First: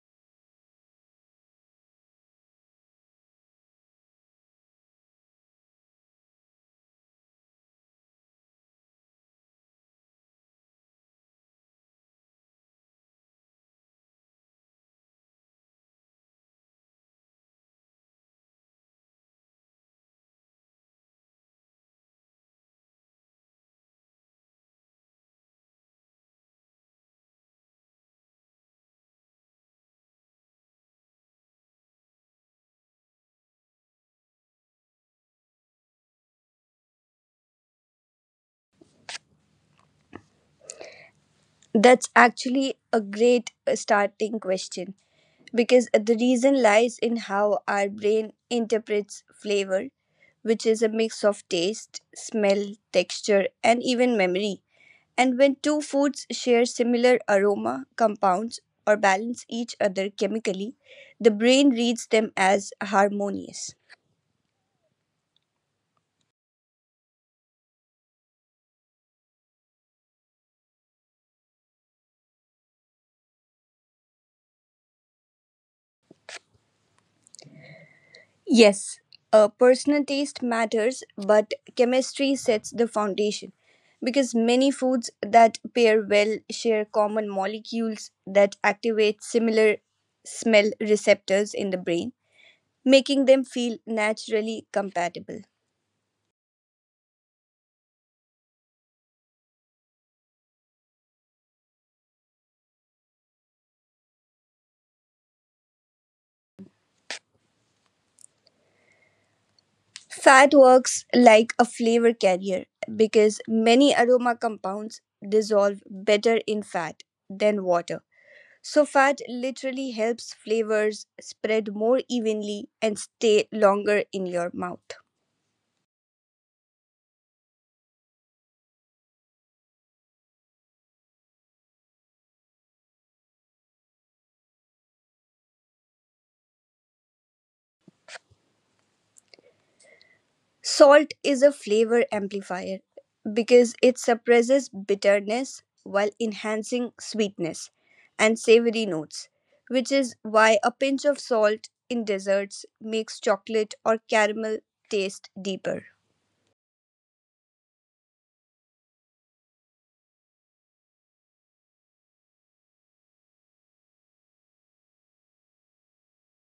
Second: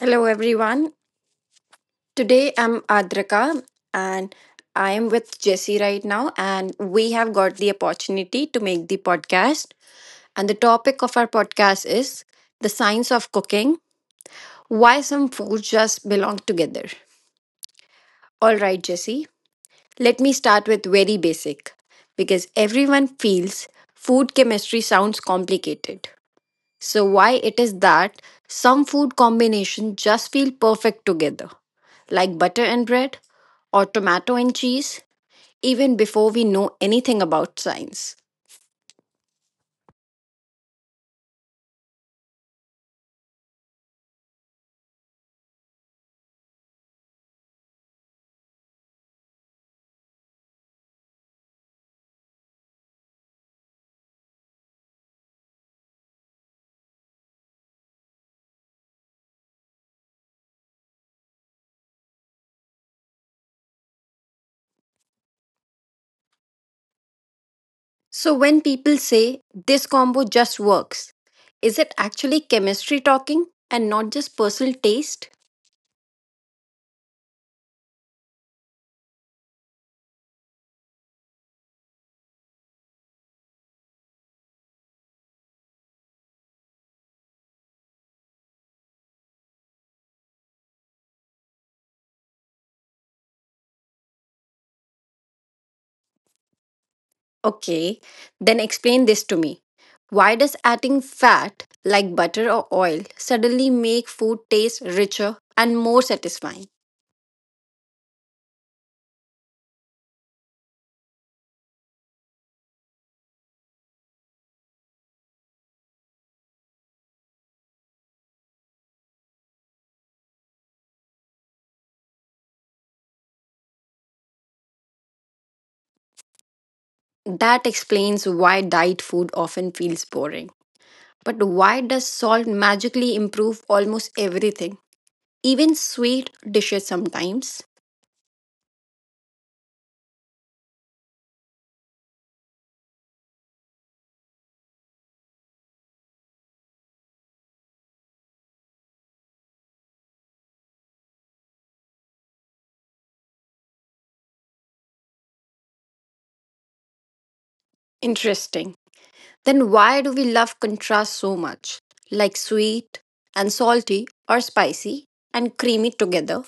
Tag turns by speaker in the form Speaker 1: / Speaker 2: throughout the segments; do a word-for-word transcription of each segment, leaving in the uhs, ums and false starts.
Speaker 1: Hello, everyone. Today I'm Adraka and I am with Jesse right now, and we have got the opportunity to make the podcast. And the topic of our podcast is the science of cooking, why some foods just belong together. All right, Jesse, let me start with very basic because everyone feels food chemistry sounds complicated. So why it is that some food combinations just feel perfect together, like butter and bread or tomato and cheese, even before we know anything about science.
Speaker 2: That's actually a great uh, starting question because the reason lies in how our brain interprets flavor, which is a mix of taste, smell, texture, and even memory. And when two foods share similar aroma, compounds, or balance each other chemically, the brain reads them as harmonious.
Speaker 1: So when people say this combo just works, is it actually chemistry talking and not just personal taste?
Speaker 2: Yes, uh, personal taste matters, but chemistry sets the foundation because many foods that pair well share common molecules that activate similar smell receptors in the brain, making them feel naturally compatible.
Speaker 1: Okay, then explain this to me. Why does adding fat like butter or oil suddenly make food taste richer and more satisfying?
Speaker 2: Fat works like a flavor carrier because many aroma compounds dissolve better in fat than water. So, fat literally helps flavors spread more evenly and stay longer in your mouth.
Speaker 1: That explains why diet food often feels boring. But why does salt magically improve almost everything? Even sweet dishes sometimes?
Speaker 2: Salt is a flavor amplifier because it suppresses bitterness while enhancing sweetness and savory notes, which is why a pinch of salt in desserts makes chocolate or caramel taste deeper.
Speaker 1: Interesting. Then why do we love contrast so much? Like sweet and salty or spicy and creamy together?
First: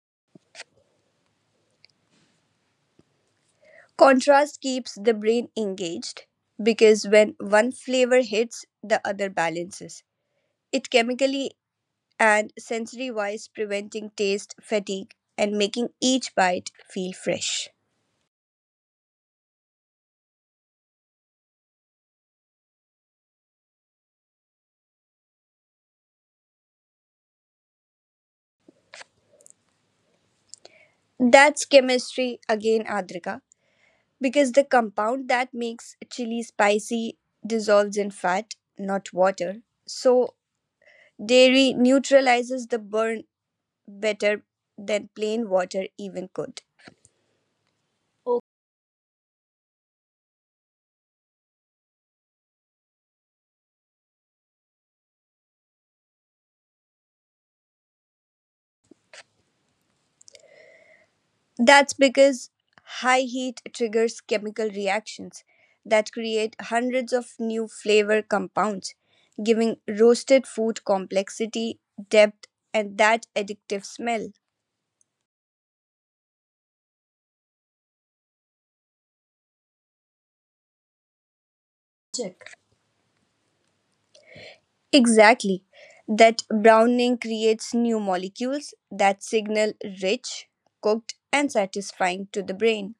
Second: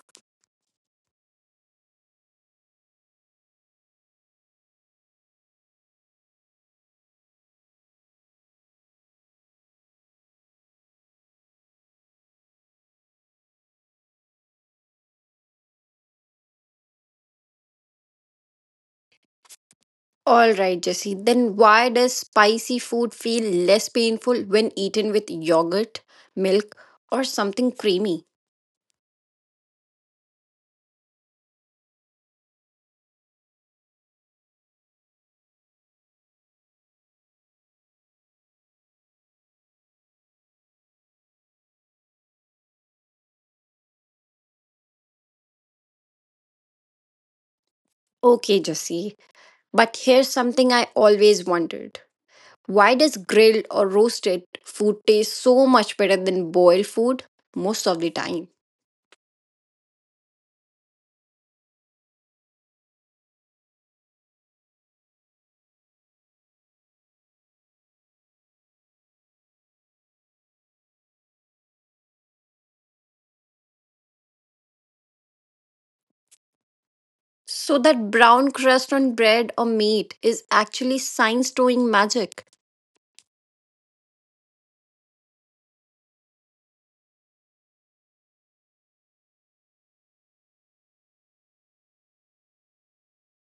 Speaker 2: Contrast keeps the brain engaged because when one flavor hits, the other balances. It chemically and sensory wise preventing taste fatigue and making each bite feel fresh.
Speaker 1: Alright, Jesse, then why does spicy food feel less painful when eaten with yogurt, milk, or something creamy?
Speaker 2: That's chemistry again, Adrika, because the compound that makes chili spicy dissolves in fat, not water. So, dairy neutralizes the burn better than plain water even could.
Speaker 1: Okay, Jesse, but here's something I always wondered, why does grilled or roasted food taste so much better than boiled food most of the time?
Speaker 2: That's because high heat triggers chemical reactions that create hundreds of new flavor compounds, giving roasted food complexity, depth, and that addictive smell.
Speaker 1: So, that brown crust on bread or meat is actually science doing magic.
Speaker 2: Check. Exactly. That browning creates new molecules that signal rich, cooked, and satisfying to the brain.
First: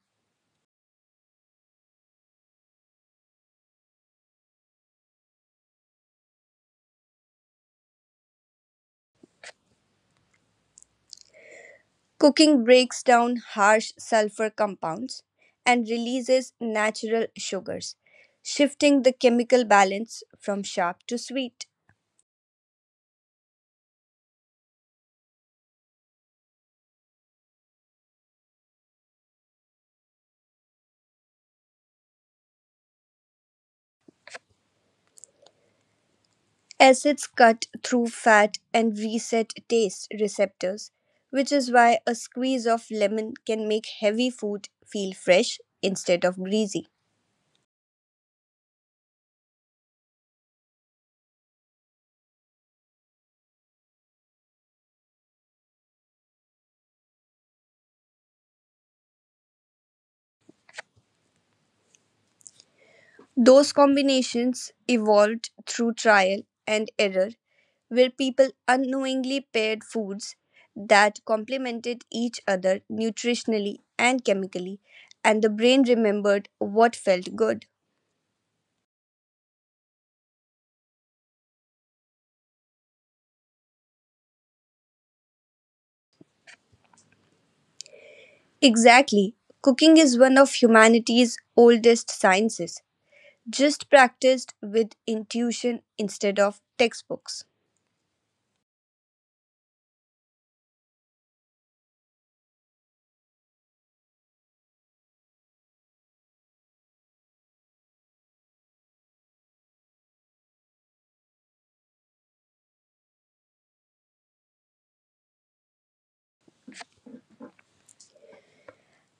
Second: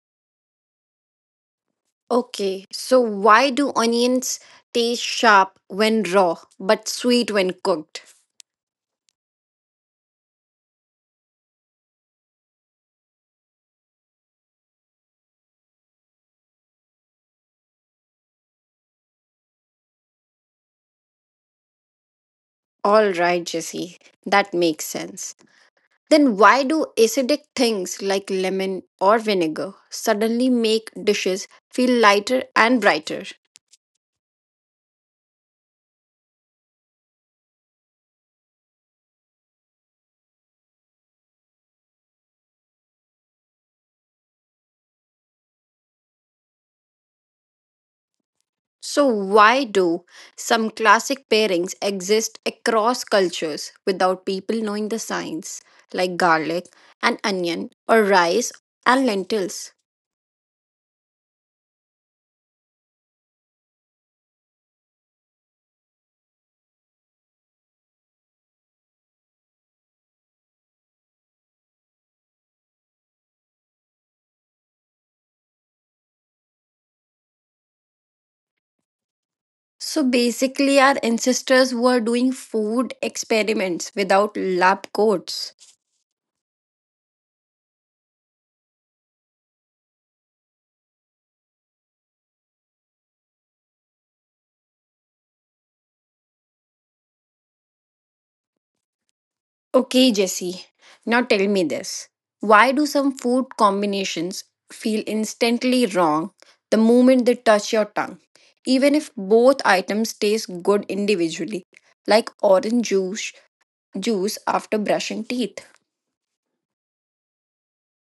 Speaker 1: Okay, so why do onions taste sharp when raw but sweet when cooked?
Speaker 2: Cooking breaks down harsh sulfur compounds and releases natural sugars, shifting the chemical balance from sharp to sweet.
Speaker 1: All right, Jesse, that makes sense. Then why do acidic things like lemon or vinegar suddenly make dishes feel lighter and brighter?
Speaker 2: Acids cut through fat and reset taste receptors, which is why a squeeze of lemon can make heavy food feel fresh instead of greasy.
Speaker 1: So, why do some classic pairings exist across cultures without people knowing the science, like garlic and onion, or rice and lentils?
Speaker 2: Those combinations evolved through trial and error where people unknowingly paired foods that complemented each other nutritionally and chemically, and the brain remembered what felt good.
Speaker 1: So, basically, our ancestors were doing food experiments without lab coats.
Speaker 2: Exactly. Cooking is one of humanity's oldest sciences, just practiced with intuition instead of textbooks.
Speaker 1: Okay, Jesse, now tell me this. Why do some food combinations feel instantly wrong the moment they touch your tongue, even if both items taste good individually, like orange juice, juice after brushing teeth?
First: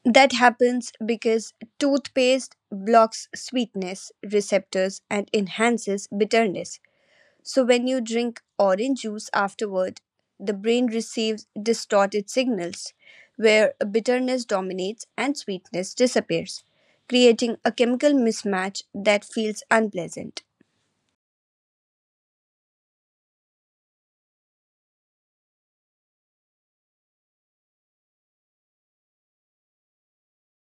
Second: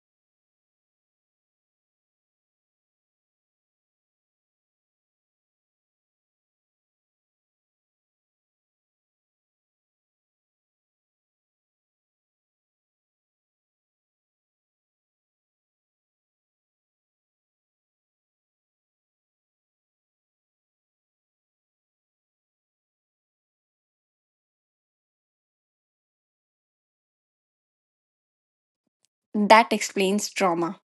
Speaker 2: That happens because toothpaste blocks sweetness receptors and enhances bitterness, so when you drink orange juice afterward, the brain receives distorted signals where bitterness dominates and sweetness disappears, creating a chemical mismatch that feels unpleasant.
Speaker 1: That explains trauma.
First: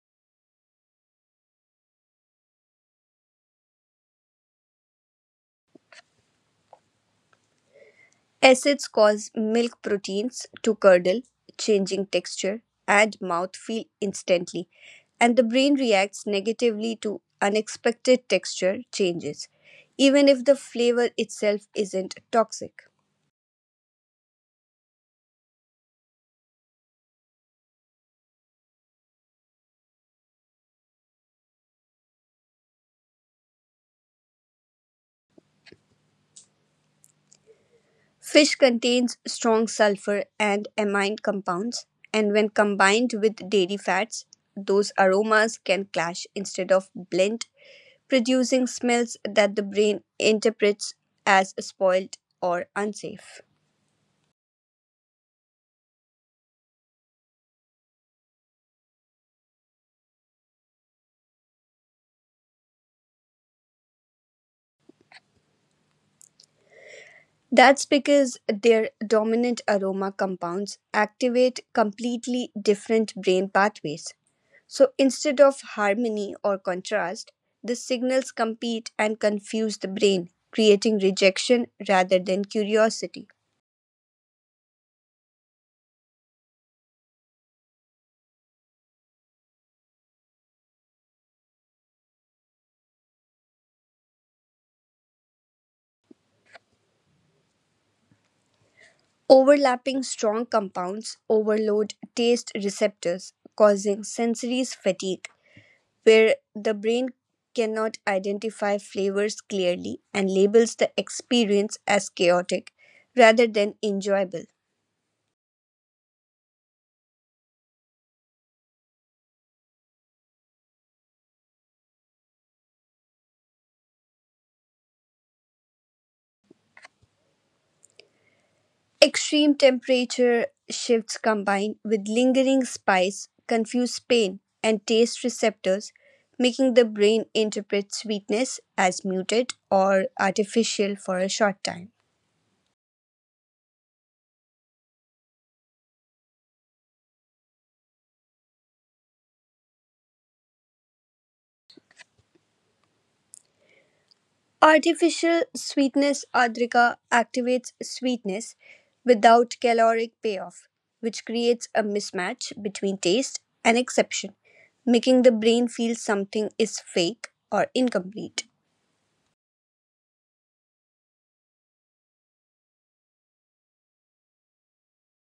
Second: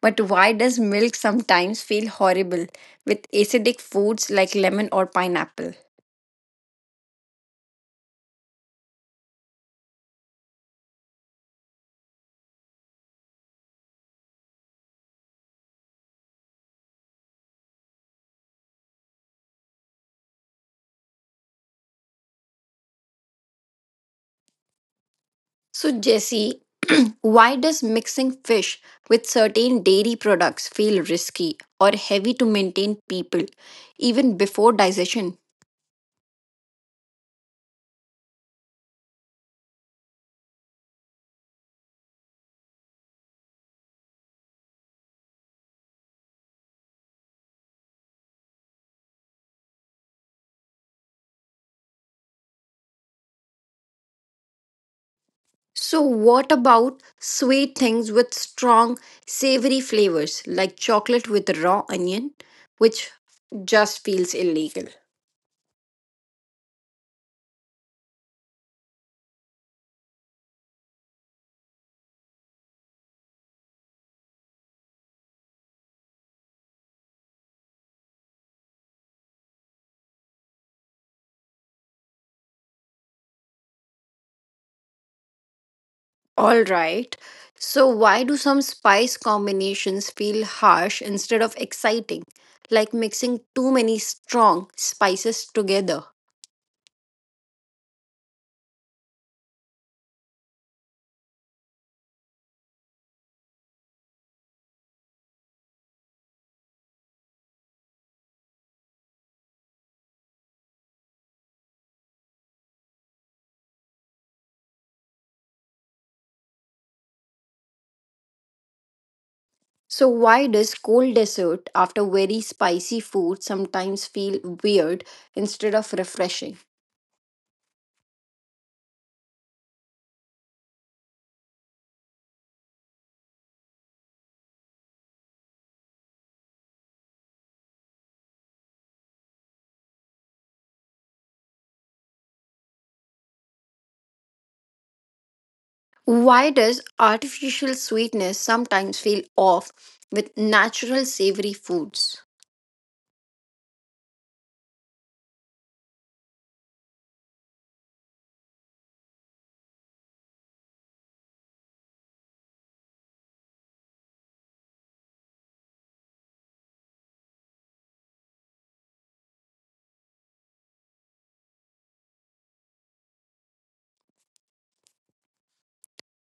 Speaker 1: But why does milk sometimes feel horrible with acidic foods like lemon or pineapple?
Speaker 2: Acids cause milk proteins to curdle, changing texture and mouthfeel instantly, and the brain reacts negatively to unexpected texture changes, even if the flavor itself isn't toxic.
Speaker 1: So, Jesse, why does mixing fish with certain dairy products feel risky or heavy to maintain people even before digestion?
Speaker 2: Fish contains strong sulfur and amine compounds, and when combined with dairy fats, those aromas can clash instead of blend, producing smells that the brain interprets as spoiled or unsafe.
Speaker 1: So, what about sweet things with strong savory flavors like chocolate with raw onion, which just feels illegal?
Speaker 2: That's because their dominant aroma compounds activate completely different brain pathways. So instead of harmony or contrast, the signals compete and confuse the brain, creating rejection rather than curiosity.
Speaker 1: All right. So, why do some spice combinations feel harsh instead of exciting, like mixing too many strong spices together?
Speaker 2: Overlapping strong compounds overload taste receptors, causing sensory fatigue, where the brain cannot identify flavors clearly and labels the experience as chaotic rather than enjoyable.
Speaker 1: So, why does cold dessert after very spicy food sometimes feel weird instead of refreshing?
Speaker 2: Extreme temperature shifts combined with lingering spice confuse pain and taste receptors, making the brain interpret sweetness as muted or artificial for a short time.
Speaker 1: Why does artificial sweetness sometimes feel off with natural savory foods?
Speaker 2: Artificial sweetness adrika activates sweetness without caloric payoff, which creates a mismatch between taste and exception, making the brain feel something is fake or incomplete.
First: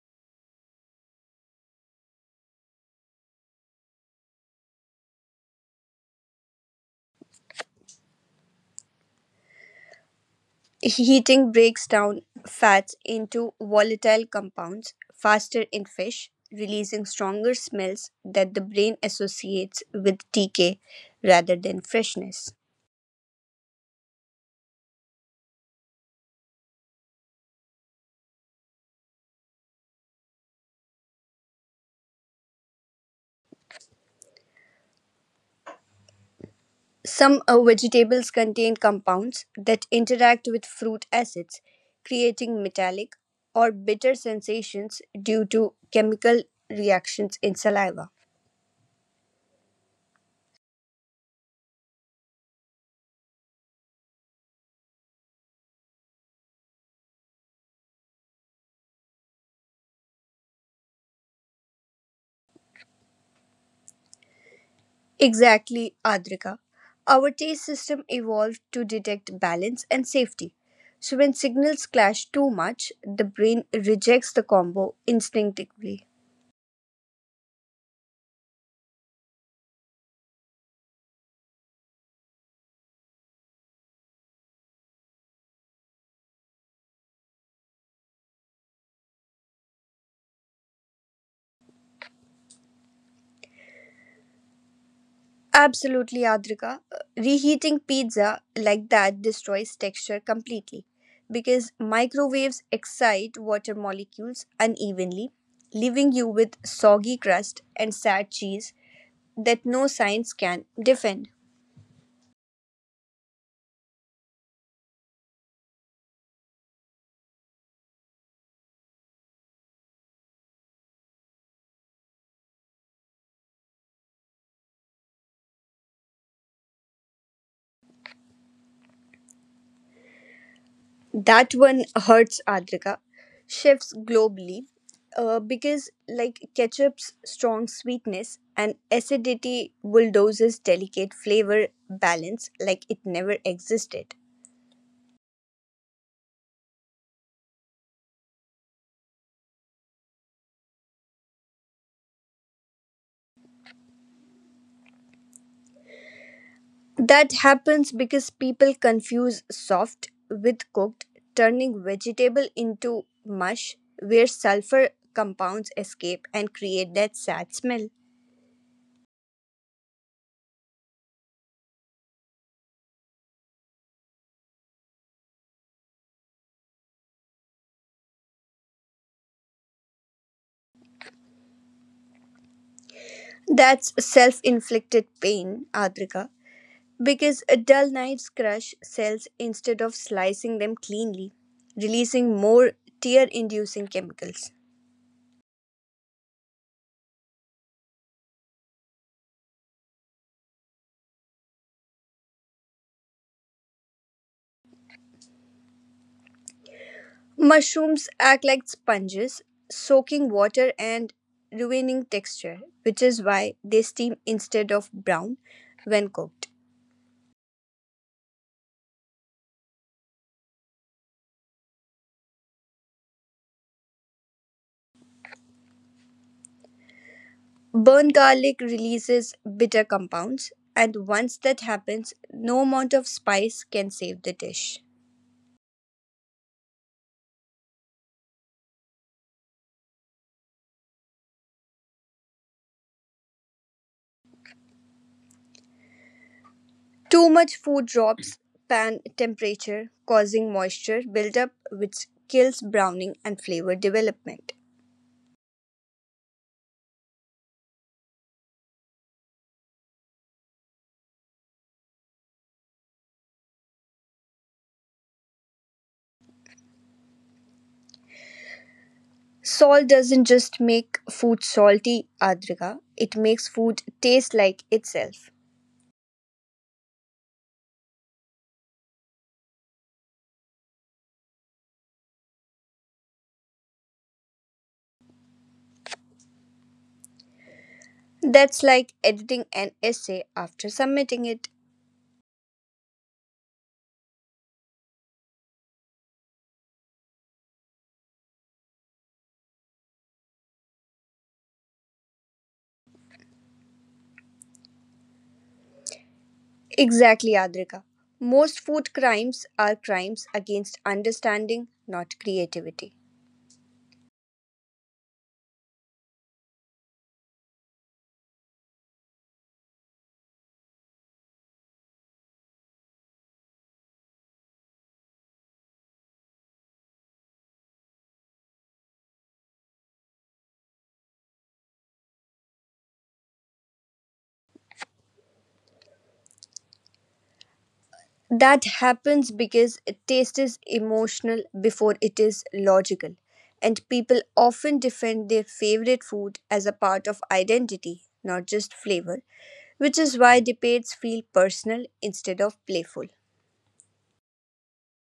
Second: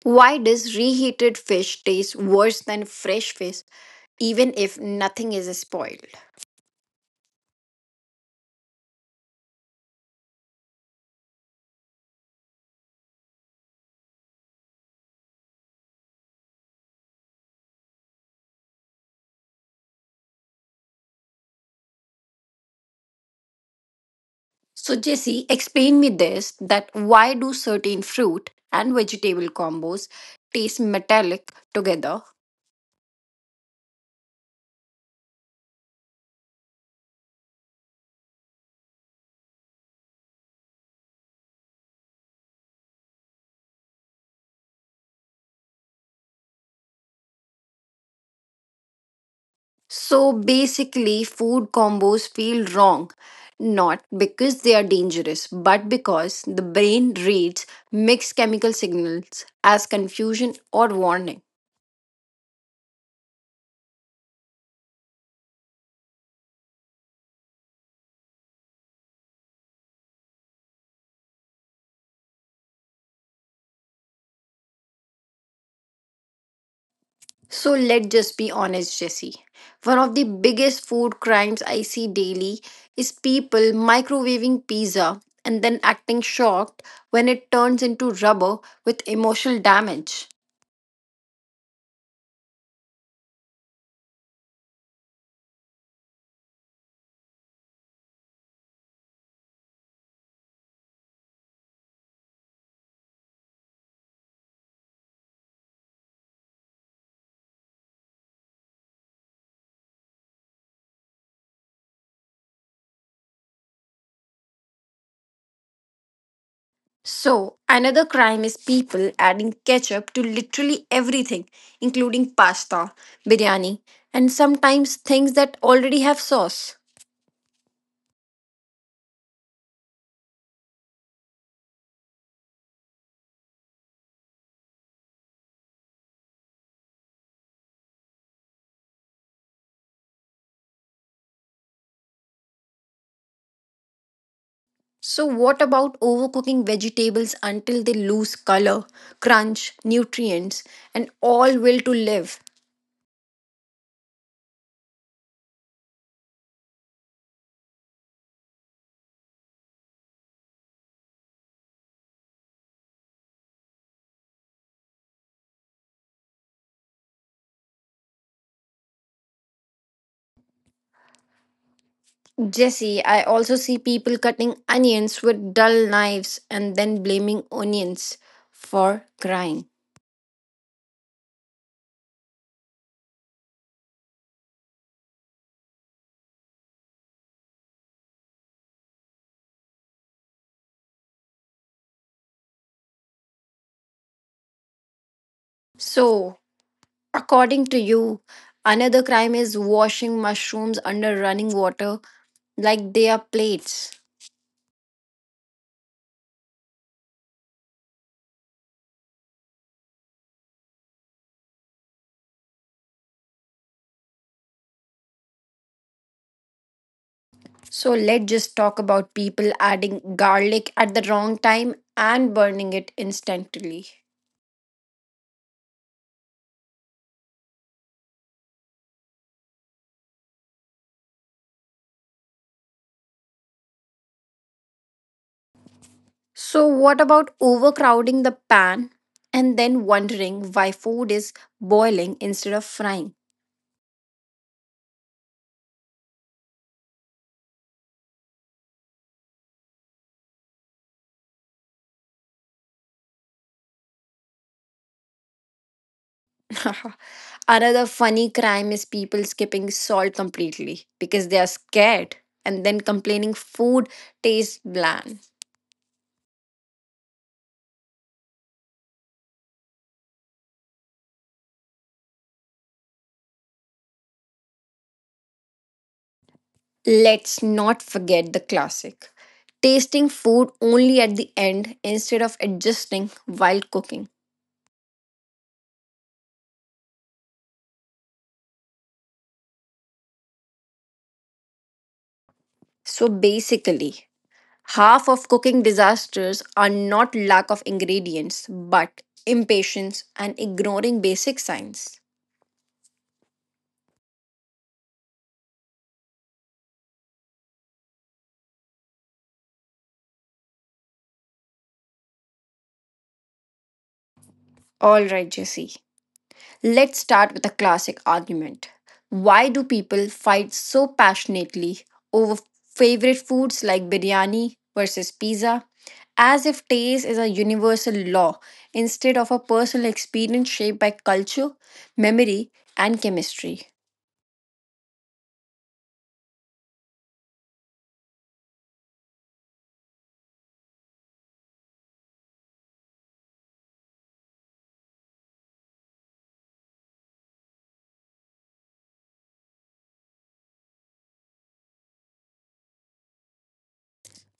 Speaker 1: Why does reheated fish taste worse than fresh fish even if nothing is spoiled?
Speaker 2: Heating breaks down fats into volatile compounds faster in fish, releasing stronger smells that the brain associates with decay rather than freshness.
Speaker 1: So, Jesse, explain me this, that why do certain fruit and vegetable combos taste metallic together?
Speaker 2: Some uh, vegetables contain compounds that interact with fruit acids, creating metallic or bitter sensations due to chemical reactions in saliva.
Speaker 1: So basically, food combos feel wrong, not because they are dangerous, but because the brain reads mixed chemical signals as confusion or warning.
Speaker 2: Exactly, Adrika. Our taste system evolved to detect balance and safety. So, when signals clash too much, the brain rejects the combo instinctively.
Speaker 1: So let's just be honest, Jesse. One of the biggest food crimes I see daily is people microwaving pizza and then acting shocked when it turns into rubber with emotional damage.
Speaker 2: Absolutely, Adrika. Uh, Reheating pizza like that destroys texture completely because microwaves excite water molecules unevenly, leaving you with soggy crust and sad cheese that no science can defend.
Speaker 1: So, another crime is people adding ketchup to literally everything, including pasta, biryani, and sometimes things that already have sauce.
Speaker 2: That one hurts Adrika. Chefs globally, uh, because like ketchup's strong sweetness and acidity bulldozes delicate flavor balance like it never existed.
Speaker 1: So, what about overcooking vegetables until they lose color, crunch, nutrients, and all will to live?
Speaker 2: That happens because people confuse soft with cooked, turning vegetable into mush where sulfur compounds escape and create that sad smell.
Speaker 1: Jesse, I also see people cutting onions with dull knives and then blaming onions for crying.
Speaker 2: That's self inflicted pain, Adrika. Because a dull knife's crush cells instead of slicing them cleanly, releasing more tear inducing chemicals.
Speaker 1: So, according to you, another crime is washing mushrooms under running water like they are plates.
Speaker 2: Mushrooms act like sponges, soaking water and ruining texture, which is why they steam instead of brown when cooked.
Speaker 1: So let's just talk about people adding garlic at the wrong time and burning it instantly.
Speaker 2: Burnt garlic releases bitter compounds, and once that happens, no amount of spice can save the dish.
Speaker 1: So, what about overcrowding the pan and then wondering why food is boiling instead of frying?
Speaker 2: Too much food drops pan temperature, causing moisture buildup which kills browning and flavor development.
Speaker 1: Another funny crime is people skipping salt completely because they are scared and then complaining food tastes bland.
Speaker 2: Salt doesn't just make food salty, Adrika, it makes food taste like itself.
Speaker 1: Let's not forget the classic tasting food only at the end instead of adjusting while cooking.
Speaker 2: That's like editing an essay after submitting it.
Speaker 1: So basically, half of cooking disasters are not lack of ingredients but impatience and ignoring basic science.
Speaker 2: Exactly, Adrika. Most food crimes are crimes against understanding, not creativity.
Speaker 1: All right, Jesse. Let's start with a classic argument. Why do people fight so passionately over favorite foods like biryani versus pizza? As if taste is a universal law instead of a personal experience shaped by culture, memory, and chemistry.
Speaker 2: That happens because taste is emotional before it is logical, and people often defend their favorite food as a part of identity, not just flavor, which is why debates feel personal instead of playful.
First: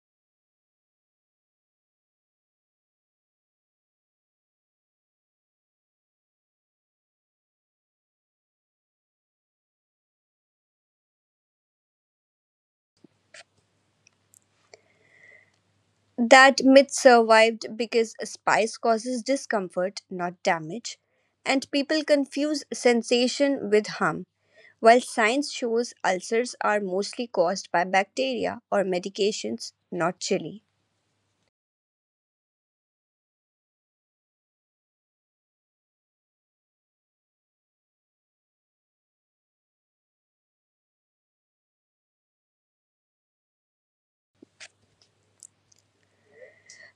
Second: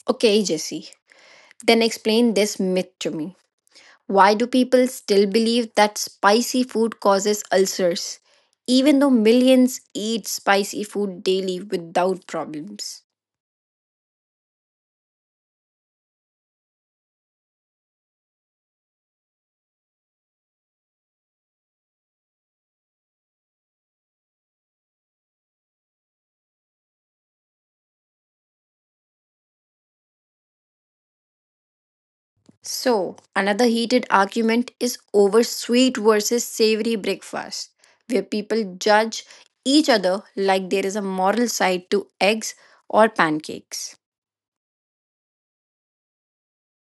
Speaker 1: Okay, Jesse, then explain this myth to me. Why do people still believe that spicy food causes ulcers, even though millions eat spicy food daily without problems?
Speaker 2: That myth survived because a spice causes discomfort, not damage, and people confuse sensation with harm, while science shows ulcers are mostly caused by bacteria or medications, not chili.
Speaker 1: So, another heated argument is over sweet versus savory breakfast, where people judge each other like there is a moral side to eggs or pancakes.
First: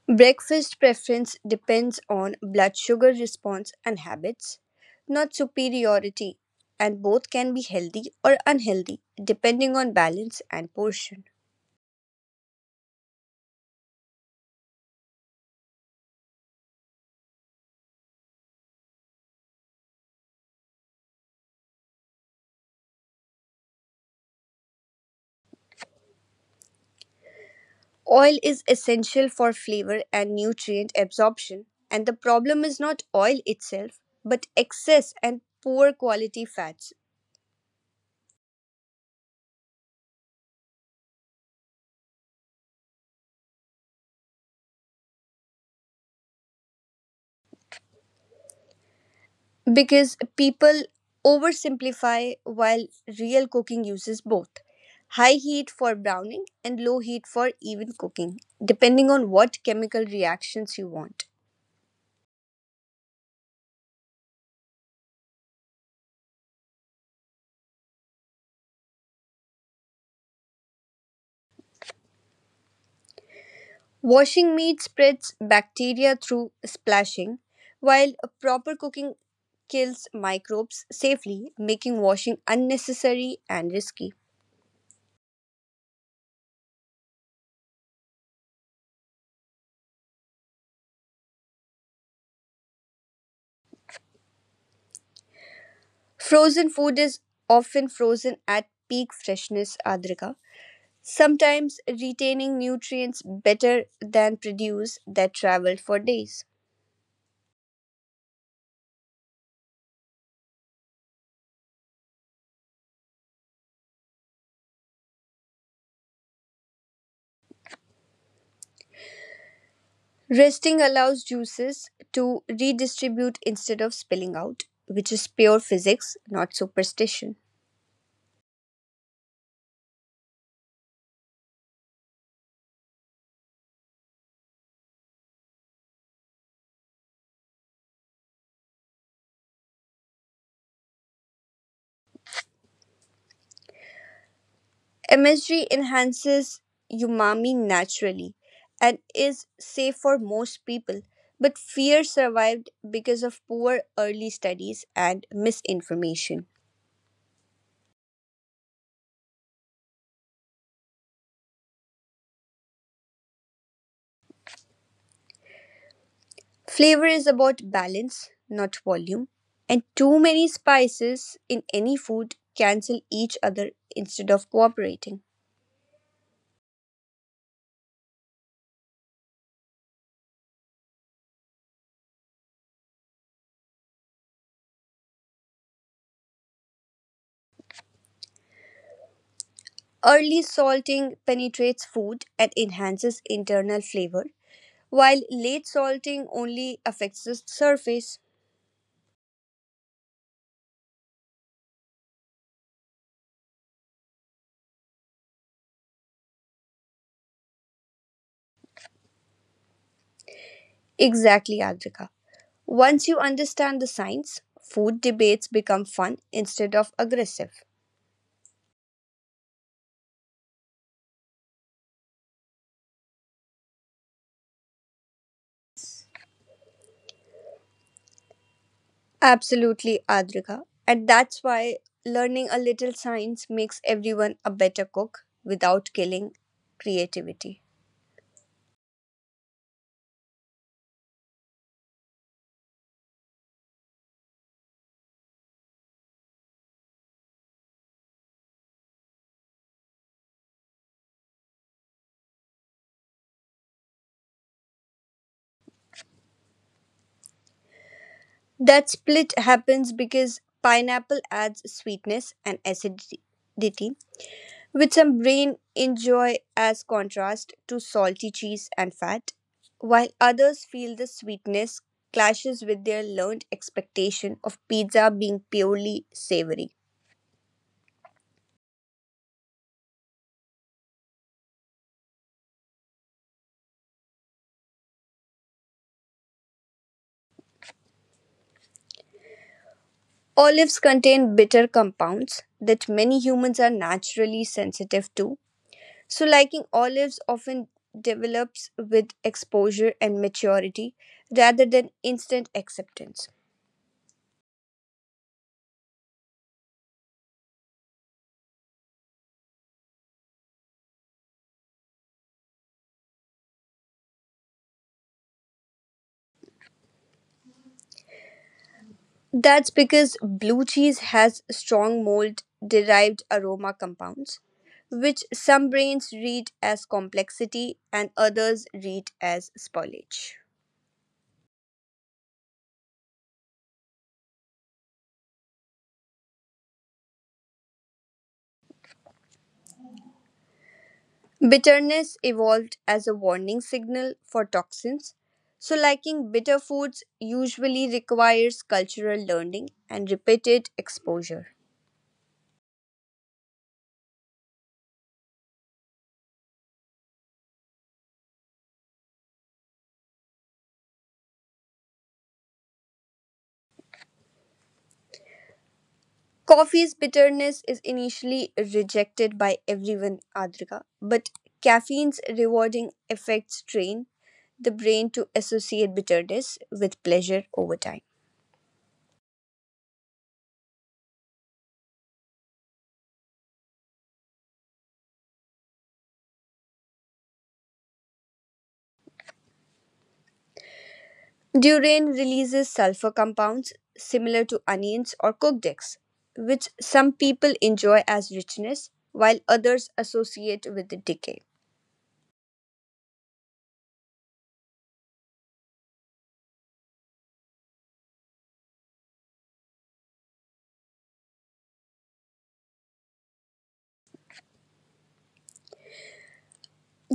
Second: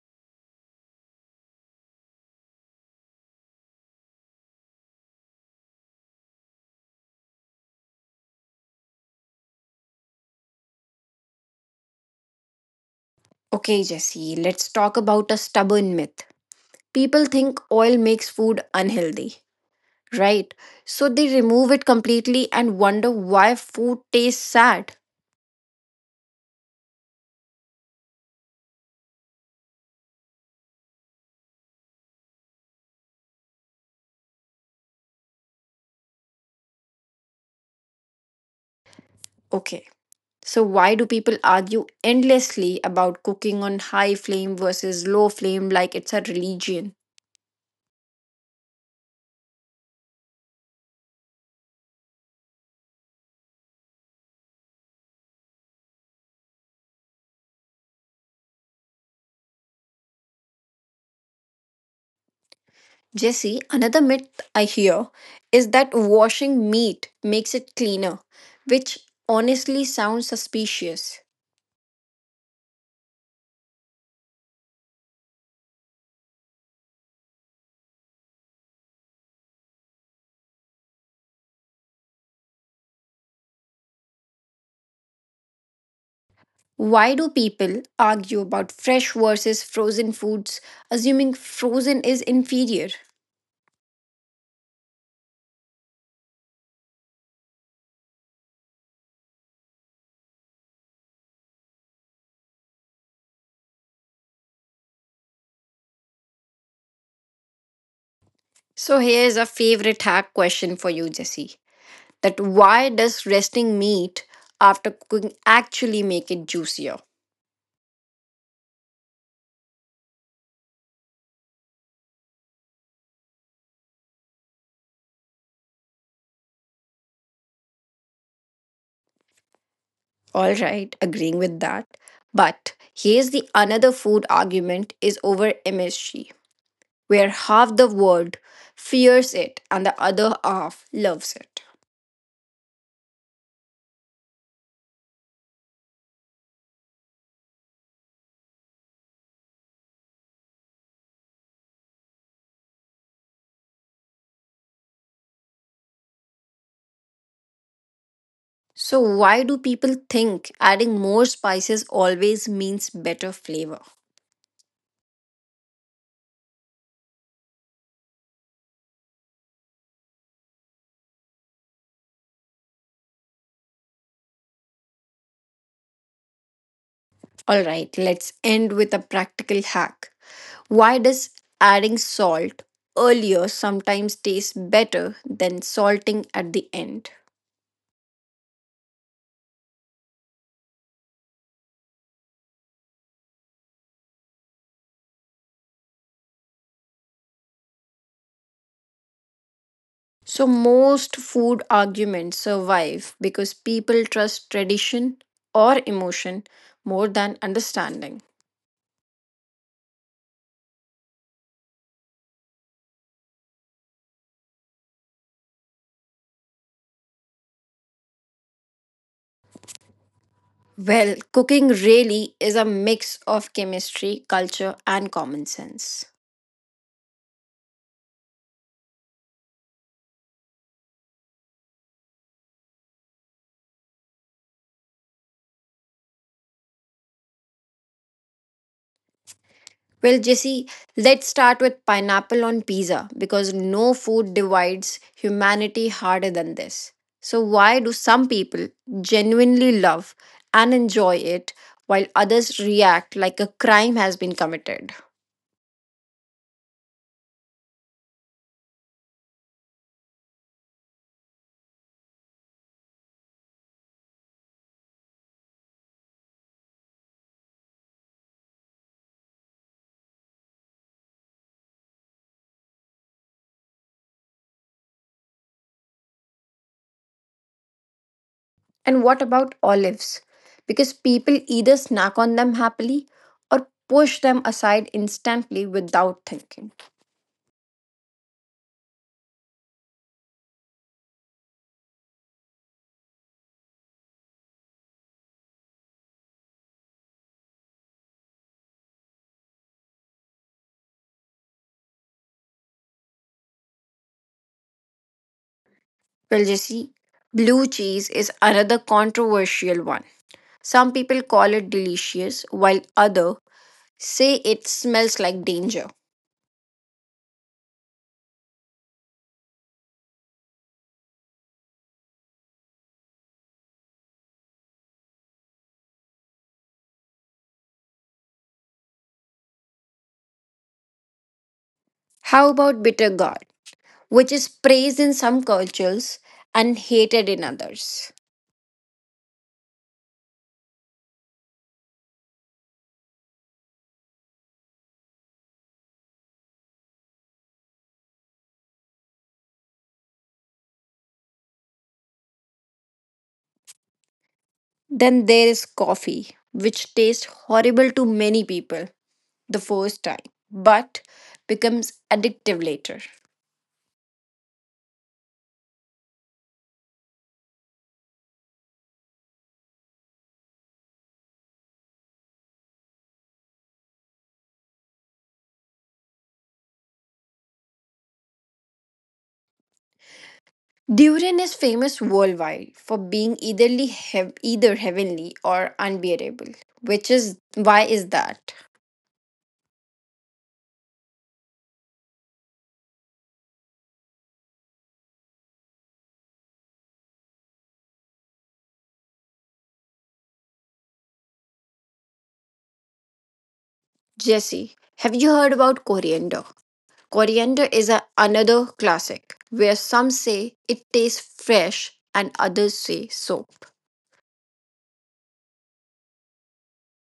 Speaker 2: Breakfast preference depends on blood sugar response and habits, not superiority, and both can be healthy or unhealthy depending on balance and portion.
Speaker 1: Okay, Jesse, let's talk about a stubborn myth. People think oil makes food unhealthy, right? So they remove it completely and wonder why food tastes sad.
Speaker 2: Oil is essential for flavor and nutrient absorption, and the problem is not oil itself, but excess and poor quality fats.
Speaker 1: Okay, so why do people argue endlessly about cooking on high flame versus low flame like it's a religion?
Speaker 2: Because people oversimplify while real cooking uses both high heat for browning and low heat for even cooking, depending on what chemical reactions you want.
Speaker 1: Jesse, another myth I hear is that washing meat makes it cleaner, which honestly sounds suspicious.
Speaker 2: Washing meat spreads bacteria through splashing, while proper cooking kills microbes safely, making washing unnecessary and risky.
Speaker 1: Why do people argue about fresh versus frozen foods, assuming frozen is inferior?
Speaker 2: Frozen food is often frozen at peak freshness, Adrika, sometimes retaining nutrients better than produce that traveled for days.
Speaker 1: So, here's a favorite hack question for you, Jesse. That why does resting meat after cooking actually make it juicier?
Speaker 2: Resting allows juices to redistribute instead of spilling out, which is pure physics, not superstition.
Speaker 1: All right, agreeing with that. But here's the another food argument, is over M S G, where half the world fears it and the other half loves it.
Speaker 2: M S G enhances umami naturally and is safe for most people, but fear survived because of poor early studies and misinformation.
Speaker 1: So, why do people think adding more spices always means better flavor?
Speaker 2: Flavor is about balance, not volume, and too many spices in any food cancel each other instead of cooperating.
Speaker 1: Alright, let's end with a practical hack. Why does adding salt earlier sometimes taste better than salting at the end?
Speaker 2: Early salting penetrates food and enhances internal flavor, while late salting only affects the surface.
Speaker 1: So, most food arguments survive because people trust tradition or emotion more than understanding.
Speaker 2: Exactly, Adrika. Once you understand the science, food debates become fun instead of aggressive.
Speaker 1: Well, cooking really is a mix of chemistry, culture, and common sense.
Speaker 2: Absolutely, Adrika. And that's why learning a little science makes everyone a better cook without killing creativity.
Speaker 1: Well, Jesse, let's start with pineapple on pizza because no food divides humanity harder than this. So, why do some people genuinely love and enjoy it while others react like a crime has been committed?
Speaker 2: That split happens because pineapple adds sweetness and acidity, which some brain enjoy as contrast to salty cheese and fat, while others feel the sweetness clashes with their learned expectation of pizza being purely savory.
Speaker 1: And what about olives? Because people either snack on them happily or push them aside instantly without thinking.
Speaker 2: Olives contain bitter compounds that many humans are naturally sensitive to, so liking olives often develops with exposure and maturity rather than instant acceptance.
Speaker 1: Well, Jesse, blue cheese is another controversial one. Some people call it delicious, while others say it smells like danger.
Speaker 2: That's because blue cheese has strong mold derived aroma compounds, which some brains read as complexity and others read as spoilage.
Speaker 1: How about bitter gourd, which is praised in some cultures and hated in others?
Speaker 2: Bitterness evolved as a warning signal for toxins, so liking bitter foods usually requires cultural learning and repeated exposure.
Speaker 1: Then there is coffee, which tastes horrible to many people the first time, but becomes addictive later.
Speaker 2: Coffee's bitterness is initially rejected by everyone, Adrika, but caffeine's rewarding effects train the brain to associate bitterness with pleasure over time.
Speaker 1: Durian is famous worldwide for being either, hev- either heavenly or unbearable. Which is why is that?
Speaker 2: Durian releases sulfur compounds similar to onions or cooked eggs, which some people enjoy as richness while others associate with the decay.
Speaker 1: Jesse, have you heard about coriander? Coriander is a, another classic where some say it tastes fresh and others say soap.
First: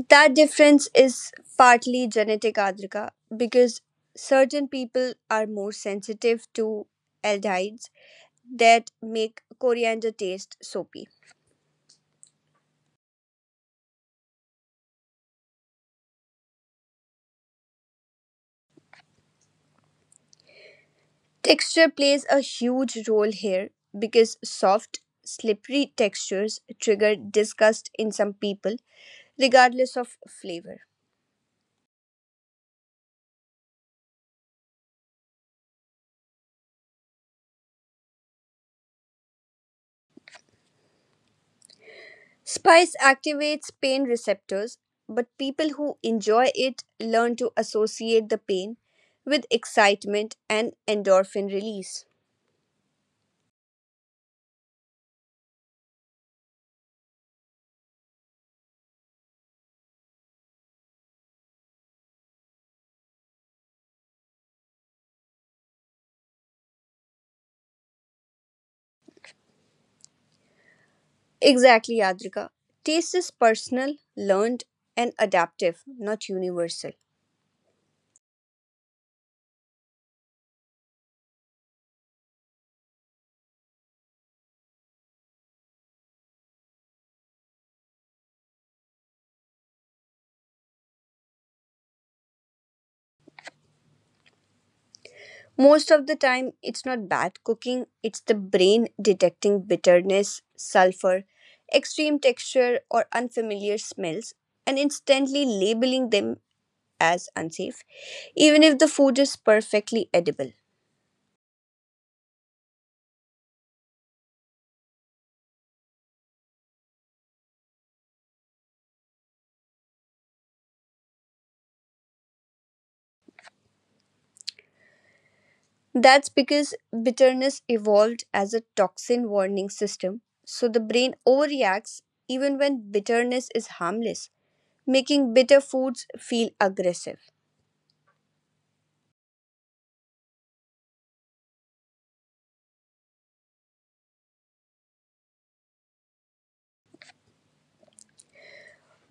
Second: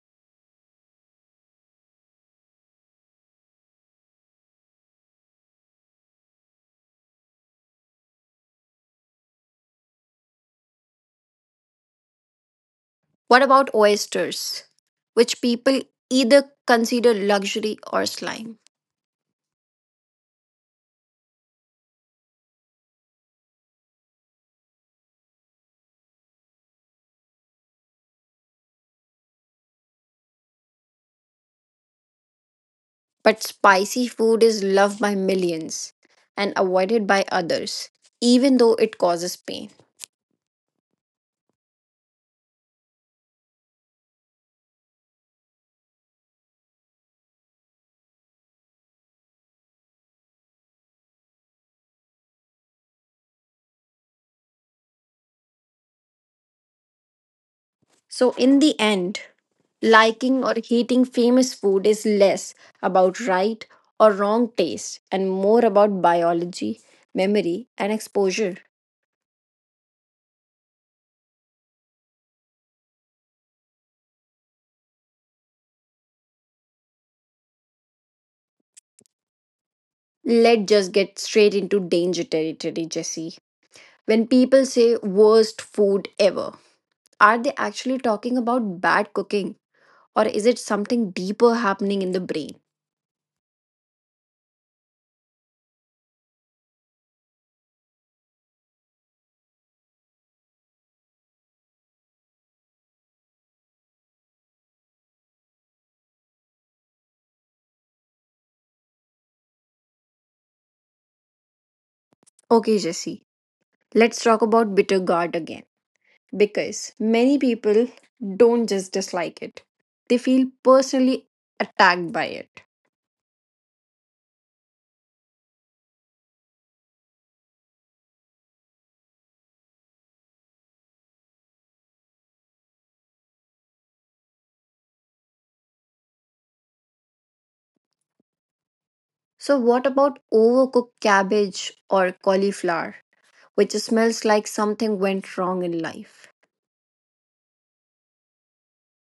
Speaker 2: That difference is partly genetic, Adrika, because certain people are more sensitive to aldehydes that make coriander taste soapy.
Speaker 1: What about oysters, which people either consider luxury or slime?
Speaker 2: Texture plays a huge role here because soft, slippery textures trigger disgust in some people regardless of flavor.
Speaker 1: But spicy food is loved by millions and avoided by others, even though it causes pain.
Speaker 2: Spice activates pain receptors, but people who enjoy it learn to associate the pain with excitement and endorphin release.
Speaker 1: So, in the end, liking or hating famous food is less about right or wrong taste and more about biology, memory, and exposure.
Speaker 2: Exactly, Yadrika. Taste is personal, learned, and adaptive, not universal.
Speaker 1: Let's just get straight into danger territory, Jesse. When people say worst food ever, are they actually talking about bad cooking or is it something deeper happening in the brain?
Speaker 2: Most of the time, it's not bad cooking, it's the brain detecting bitterness, sulfur, extreme texture, or unfamiliar smells and instantly labeling them as unsafe, even if the food is perfectly edible.
Speaker 1: Okay, Jesse, let's talk about bitter gourd again because many people don't just dislike it, they feel personally attacked by it.
Speaker 2: That's because bitterness evolved as a toxin warning system, so the brain overreacts even when bitterness is harmless, making bitter foods feel aggressive.
Speaker 1: So, what about overcooked cabbage or cauliflower, which smells like something went wrong in life?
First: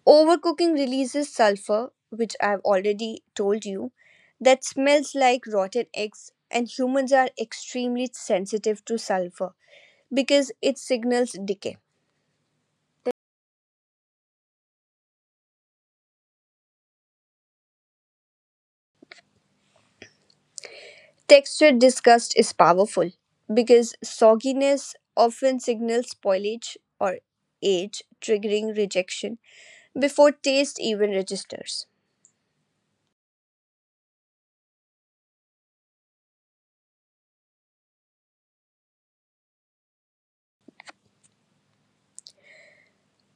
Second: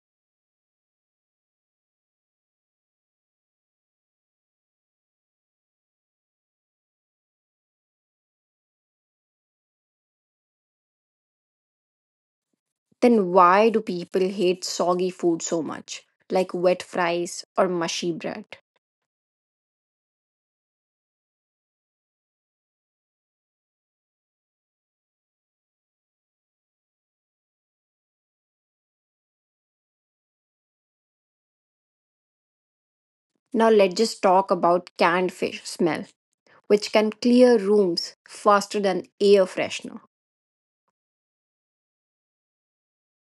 Speaker 2: Overcooking releases sulfur, which I've already told you, that smells like rotten eggs, and humans are extremely sensitive to sulfur because it signals decay.
Speaker 1: Then, why do people hate soggy food so much, like wet fries or mushy bread?
Speaker 2: Texture disgust is powerful because sogginess often signals spoilage or age, triggering rejection before taste even registers.
Speaker 1: Now, let's just talk about canned fish smell, which can clear rooms faster than air freshener.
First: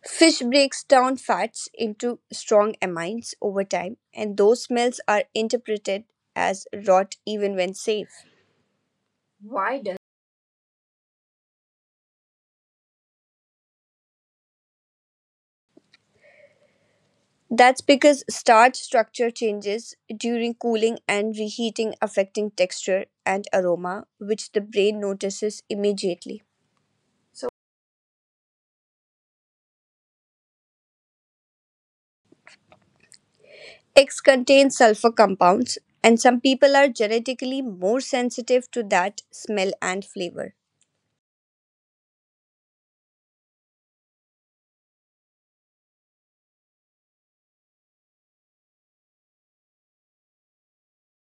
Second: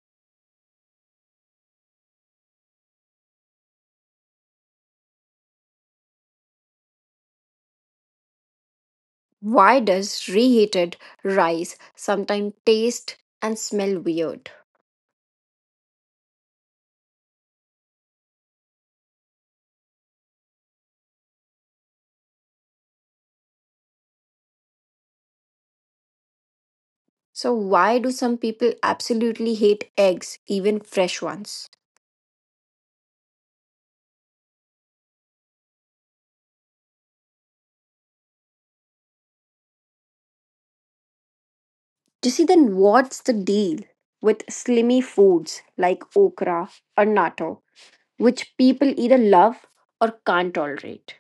Speaker 2: Fish breaks down fats into strong amines over time, and those smells are interpreted as rot even when safe.
Speaker 1: Why does reheated rice sometimes taste and smell weird?
Speaker 2: That's because starch structure changes during cooling and reheating, affecting texture and aroma, which the brain notices immediately.
Speaker 1: So, why do some people absolutely hate eggs, even fresh ones?
Speaker 2: Eggs contain sulfur compounds, and some people are genetically more sensitive to that smell and flavor.
Speaker 1: You see? Then what's the deal with slimy foods like okra or natto, which people either love or can't tolerate?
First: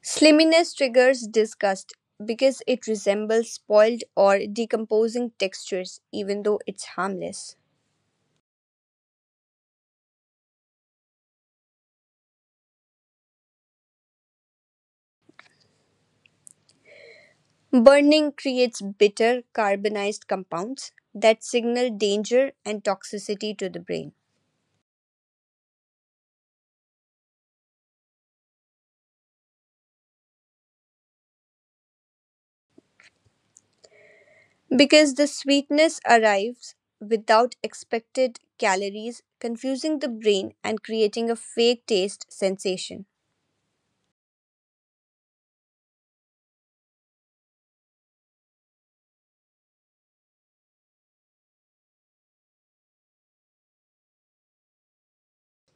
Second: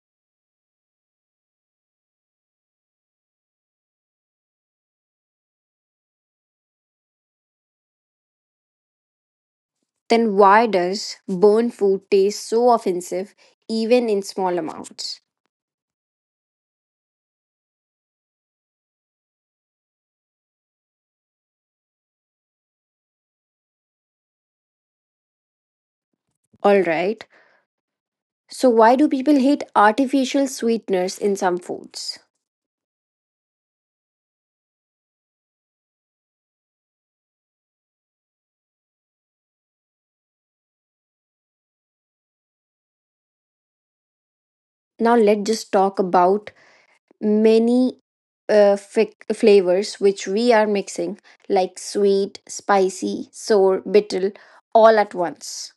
Speaker 2: Sliminess triggers disgust because it resembles spoiled or decomposing textures, even though it's harmless.
Speaker 1: Then, why does burned food taste so offensive, even in small amounts?
Speaker 2: Burning creates bitter carbonized compounds that signal danger and toxicity to the brain.
Speaker 1: Alright, so why do people hate artificial sweeteners in some foods?
Speaker 2: Because the sweetness arrives without expected calories, confusing the brain and creating a fake taste sensation.
Speaker 1: Now let's just talk about many uh, fic- flavors which we are mixing, like sweet, spicy, sour, bitter, all at once.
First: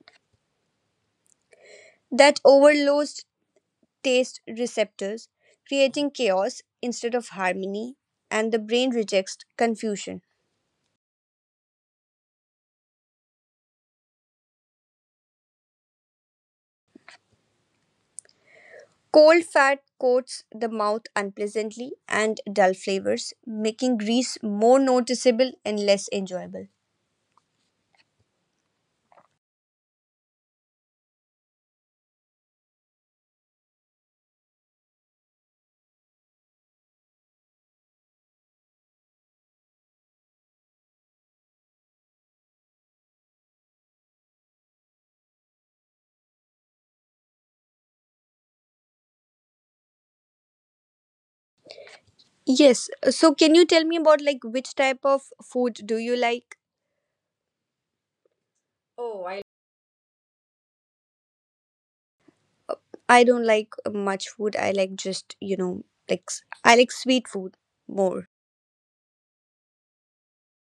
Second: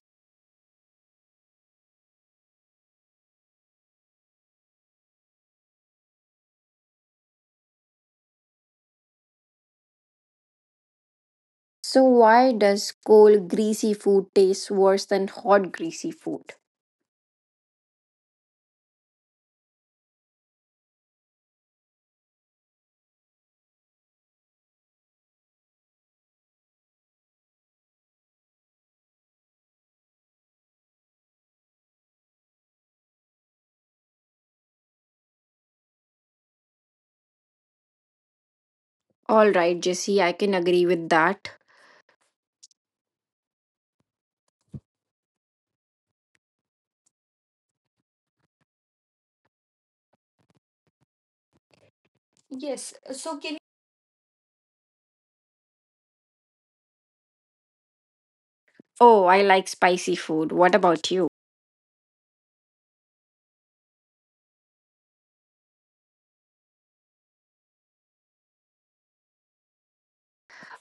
Speaker 2: That overloads taste receptors, creating chaos instead of harmony, and the brain rejects confusion.
Speaker 1: So why does cold greasy food taste worse than hot greasy food?
Speaker 2: Cold fat coats the mouth unpleasantly and dull flavors, making grease more noticeable and less enjoyable.
Speaker 1: All right, Jesse, I can agree with that.
Speaker 2: Yes,
Speaker 1: Yes,
Speaker 2: so
Speaker 1: so
Speaker 2: can
Speaker 1: can
Speaker 2: you tell me about like which type of food do you like?
Speaker 1: Oh,
Speaker 2: Oh,
Speaker 1: I
Speaker 2: I
Speaker 1: like spicy food. What about you?
Speaker 2: I don't like much food. I like just, you know, like s- I like sweet food more.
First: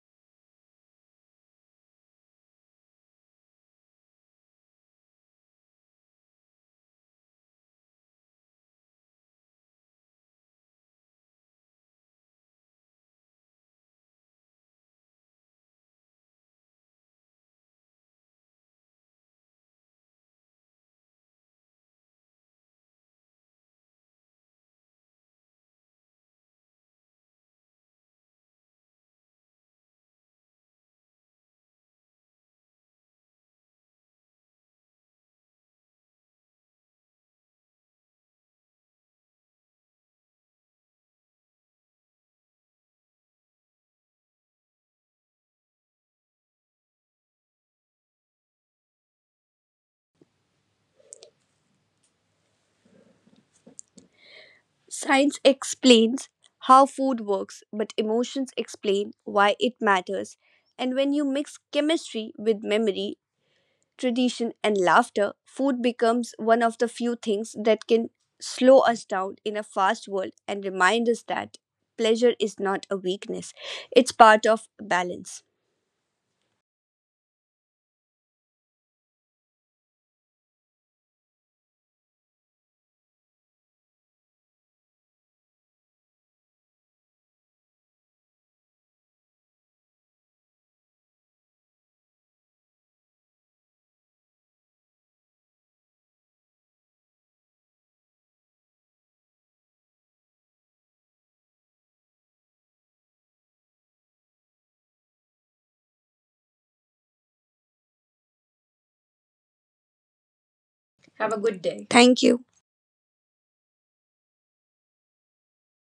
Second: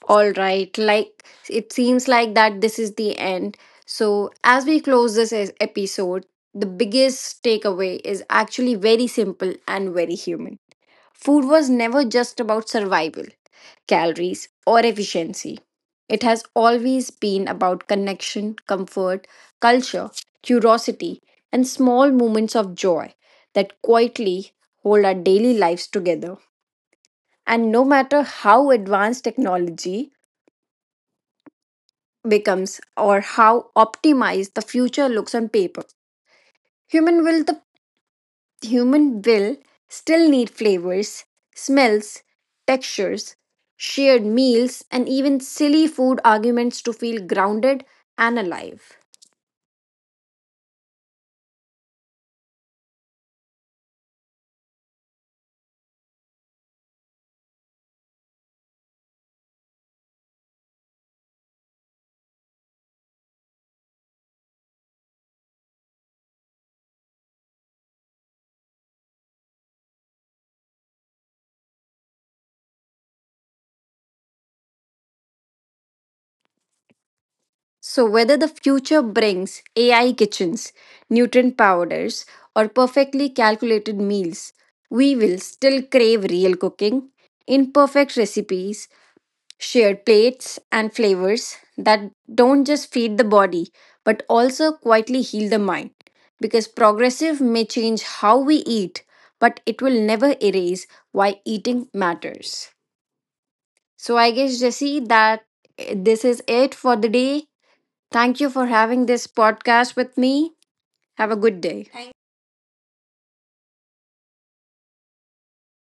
Speaker 1: All right, like it seems like that this is the end. So, as we close this es- episode, the biggest takeaway is actually very simple and very human. Food was never just about survival, calories, or efficiency. It has always been about connection, comfort, culture, curiosity, and small moments of joy that quietly hold our daily lives together. And no matter how advanced technology becomes or how optimized the future looks on paper. Human will the Human will still need flavors, smells, textures, shared meals and even silly food arguments to feel grounded and alive.
Speaker 2: Science explains how food works, but emotions explain why it matters. And when you mix chemistry with memory, tradition, and laughter, food becomes one of the few things that can slow us down in a fast world and remind us that pleasure is not a weakness, it's part of balance.
Speaker 1: So whether the future brings A I kitchens, nutrient powders or perfectly calculated meals, we will still crave real cooking, imperfect recipes, shared plates and flavors that don't just feed the body but also quietly heal the mind. Because progressive may change how we eat, but it will never erase why eating matters. So I guess, Jesse, that eh, this is it for the day. Thank you for having this podcast with me.
Speaker 2: Have
Speaker 1: Have
Speaker 2: a
Speaker 1: a
Speaker 2: good
Speaker 1: good
Speaker 2: day.
Speaker 1: day.
Speaker 2: Thank you.